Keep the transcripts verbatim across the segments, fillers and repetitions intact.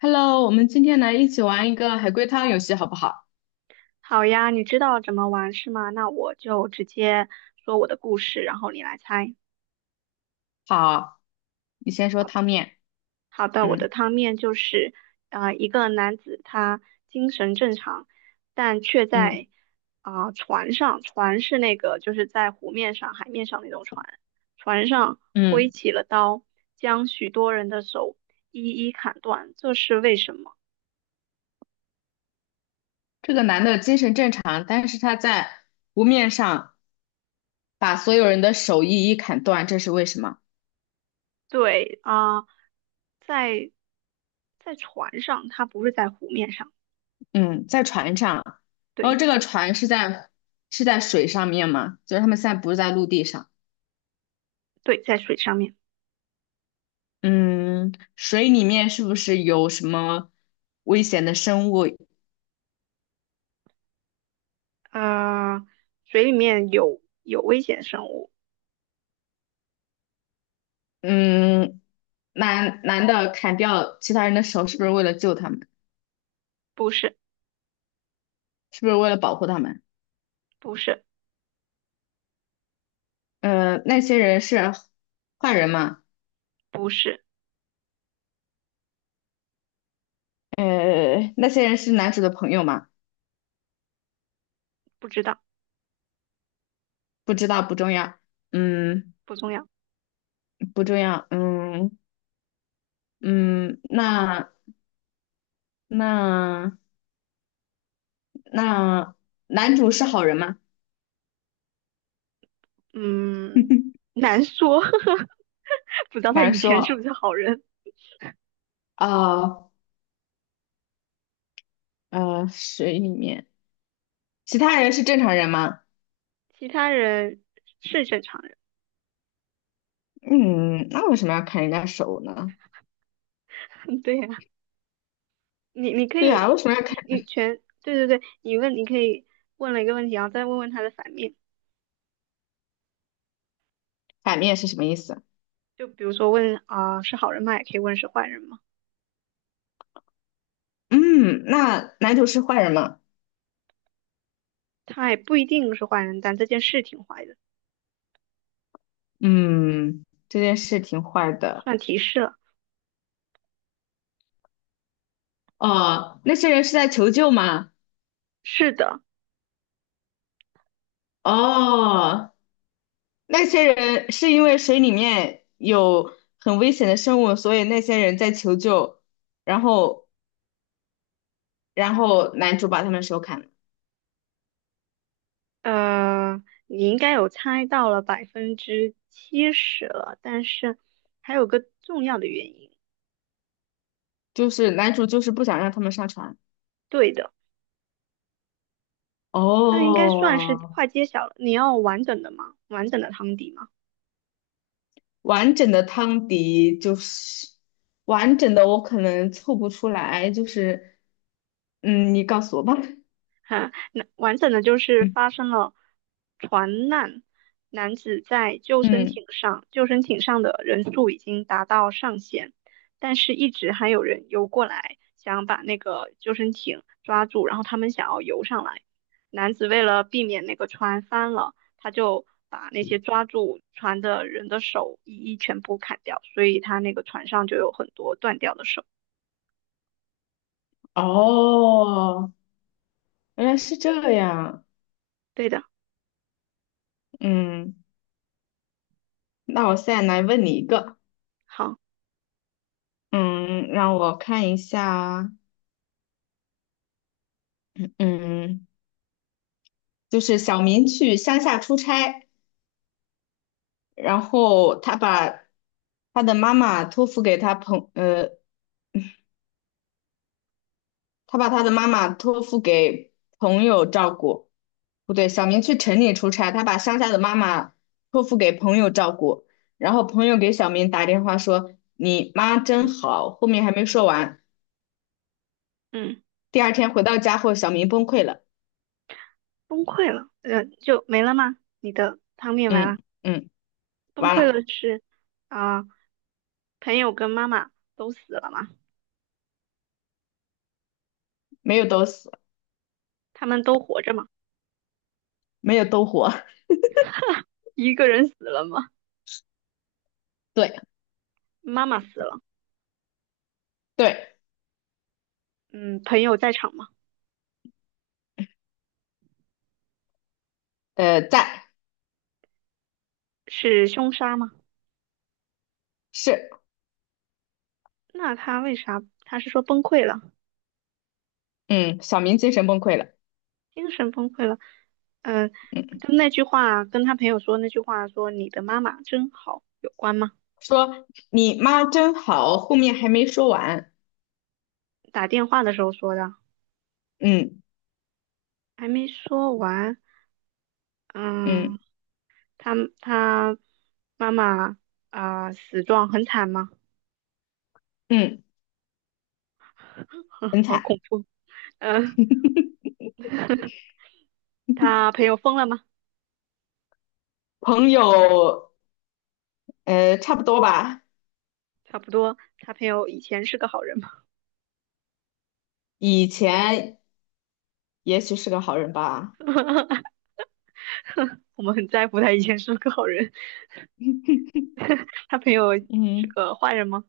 Hello，我们今天来一起玩一个海龟汤游戏，好不好？好呀，你知道怎么玩是吗？那我就直接说我的故事，然后你来猜。好，你先说好汤的，面。好的，我的嗯汤面就是，呃，一个男子他精神正常，但却嗯在啊、船上，船是那个就是在湖面上、海面上那种船，船上挥嗯，起了刀，将许多人的手一一砍断，这是为什么？这个男的精神正常，但是他在湖面上把所有人的手一一砍断，这是为什么？对啊、在在船上，他不是在湖面上，嗯，在船上，然后对。这个船是在是在水上面嘛，就是他们现在不是在陆地上。对，在水上面，嗯，水里面是不是有什么危险的生物？呃，水里面有有危险生物，嗯，男男的砍掉其他人的手，是不是为了救他们？不是，是不是为了保护他们？不是，呃，那些人是坏人吗？不是，呃，那些人是男主的朋友吗？不知道，不知道，不重要。嗯，不重要，不重要。嗯，嗯，那那那男主是好人吗？嗯，难说，不知道他难以前是不说。是好人，哦，呃，水里面其他人是正常人吗？其他人是正常嗯，那为什么要砍人家手呢？人，对呀、你你可对呀，以，为什么要砍？你你全，对对对，你问你可以问了一个问题，然后再问问他的反面，反面是什么意思？就比如说问啊、是好人吗？也可以问是坏人吗？嗯，那男主是坏人吗？他也不一定是坏人，但这件事挺坏的，嗯，这件事挺坏的。算提示了，哦，那些人是在求救吗？是的。哦，那些人是因为水里面有很危险的生物，所以那些人在求救，然后然后男主把他们手砍了，呃，你应该有猜到了百分之七十了，但是还有个重要的原因。就是男主就是不想让他们上船。对的，这应该算是哦，快揭晓了。你要完整的吗？完整的汤底吗？完整的汤迪就是完整的，我可能凑不出来，就是嗯，你告诉我吧。哈，那完整的就是嗯，发生了船难，男子在救生嗯，艇上，救生艇上的人数已经达到上限，但是一直还有人游过来，想把那个救生艇抓住，然后他们想要游上来。男子为了避免那个船翻了，他就把那些抓住船的人的手一一全部砍掉，所以他那个船上就有很多断掉的手。哦，原来是这样，对的，嗯。那我现在来问你一个，好，嗯，让我看一下，嗯，就是小明去乡下出差，然后他把他的妈妈托付给他朋，呃，他把他的妈妈托付给朋友照顾，不对，小明去城里出差，他把乡下的妈妈托付给朋友照顾，然后朋友给小明打电话说你妈真嗯好，后面还没说完，嗯。第二天回到家后，小明崩溃了，崩溃了，呃，就没了吗？你的汤面完嗯，了，嗯，崩完溃了了。是啊、朋友跟妈妈都死了吗？没有都死，他们都活着吗？没有都活。一个人死了吗？对妈妈死了，对，嗯，朋友在场吗？呃，在是凶杀吗？是，那他为啥？他是说崩溃了，嗯，小明精神崩溃了，精神崩溃了，嗯、嗯，跟那句话，跟他朋友说那句话说你的妈妈真好有关吗？说你妈真好，后面还没说完，打电话的时候说的，嗯还没说完，嗯嗯。他他妈妈啊、死状很惨吗？嗯，很好惨。恐怖。嗯、他朋友疯了吗？朋友，呃，差不多吧，差不多，他朋友以前是个好人吗？以前也许是个好人吧，我们很在乎他以前是个好人。他朋友是嗯，个坏人吗？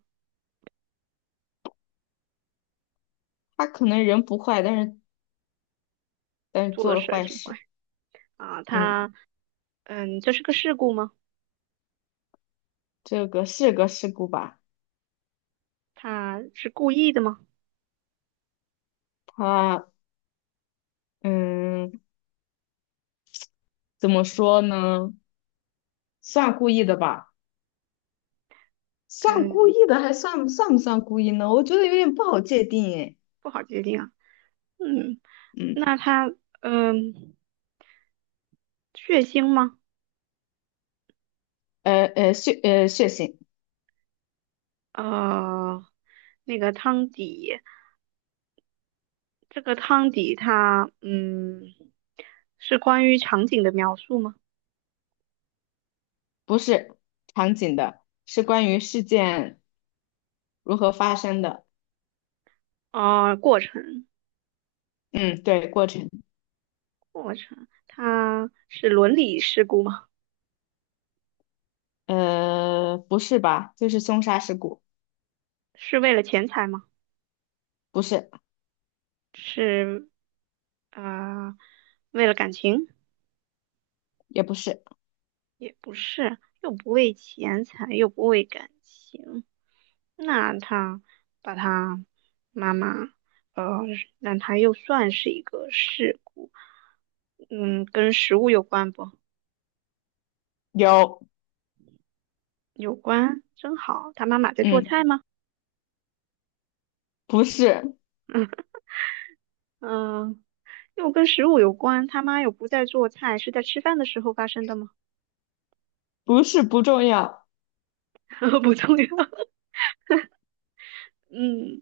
他可能人不坏，但是但是做做的了事儿坏挺坏事，啊、嗯，他嗯，这是个事故吗？这个是个事故吧，他是故意的吗？他嗯，怎么说呢，算故意的吧。算故嗯，意的，还算算不算故意呢？我觉得有点不好界定诶。不好界定啊。嗯，嗯，那他嗯，血腥吗？呃呃血呃血型呃，那个汤底。这个汤底它，嗯，是关于场景的描述吗？不是场景的，是关于事件如何发生的。啊、过程，嗯，对，过程。过程，它是伦理事故吗？呃，不是吧？就是凶杀事故，是为了钱财吗？不是，是呃，为了感情？也不是。也不是，又不为钱财，又不为感情。那他把他妈妈，呃，那他又算是一个事故，嗯，跟食物有关不？有，有关，真好。他妈妈在做嗯，菜吗？不是，嗯嗯，又跟食物有关，他妈又不在做菜，是在吃饭的时候发生的吗？不是不重要。不重要。嗯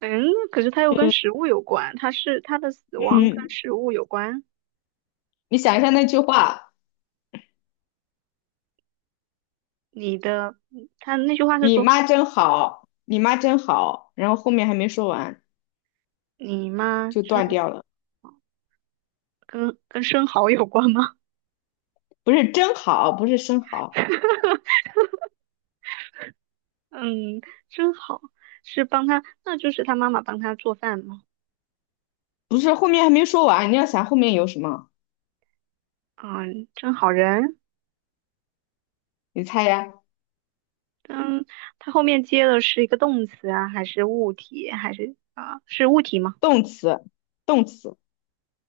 嗯，可是他又跟嗯食物有关，他是他的死亡跟嗯，食物有关。你想一下那句话，你的，他那句话是你说妈真好，你妈真好，然后后面还没说完你妈就断生掉了。跟跟生蚝有关吗？不是真好，不是生蚝。嗯，真好，是帮他，那就是他妈妈帮他做饭吗？不是，后面还没说完，你要想后面有什么？嗯，真好人。你猜呀，嗯，它后面接的是一个动词啊，还是物体，还是啊、是物体吗？动词，动词，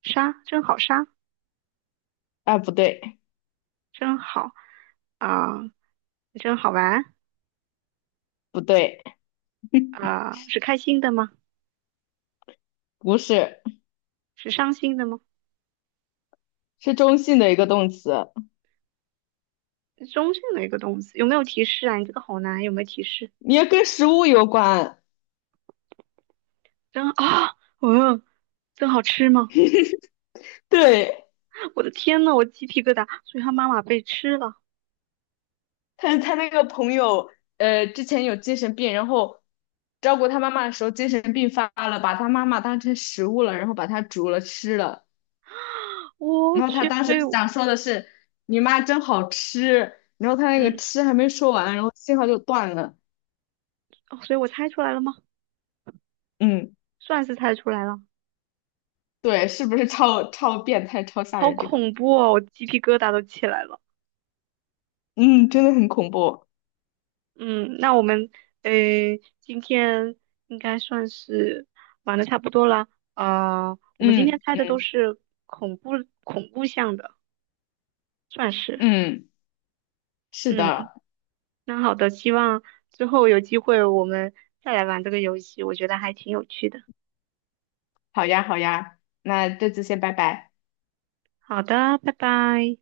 杀，真好杀，啊，不对，真好啊、真好玩不对，啊、是开心的吗？不是，是伤心的吗？是中性的一个动词，中性的一个动词，有没有提示啊？你这个好难，有没有提示？你要跟食物有关。真啊，嗯，真好吃吗？对，我的天呐，我鸡皮疙瘩，所以他妈妈被吃了，他他那个朋友，呃，之前有精神病，然后照顾他妈妈的时候精神病发了，把他妈妈当成食物了，然后把他煮了吃了。我然后他去，当所时以我想说的是，你妈真好吃，然后他那个嗯，吃还没说完，然后信号就断了。哦所以我猜出来了吗？嗯。算是猜出来了，对，是不是超超变态、超吓好人？这个，恐怖哦，我鸡皮疙瘩都起来了。嗯，真的很恐怖。嗯，那我们呃，今天应该算是玩的差不多了。呃，我们今天嗯，猜的都嗯是恐怖恐怖向的，算是。嗯，是嗯，的。那好的，希望之后有机会我们再来玩这个游戏，我觉得还挺有趣的。好呀，好呀，那这次先拜拜。好的，拜拜。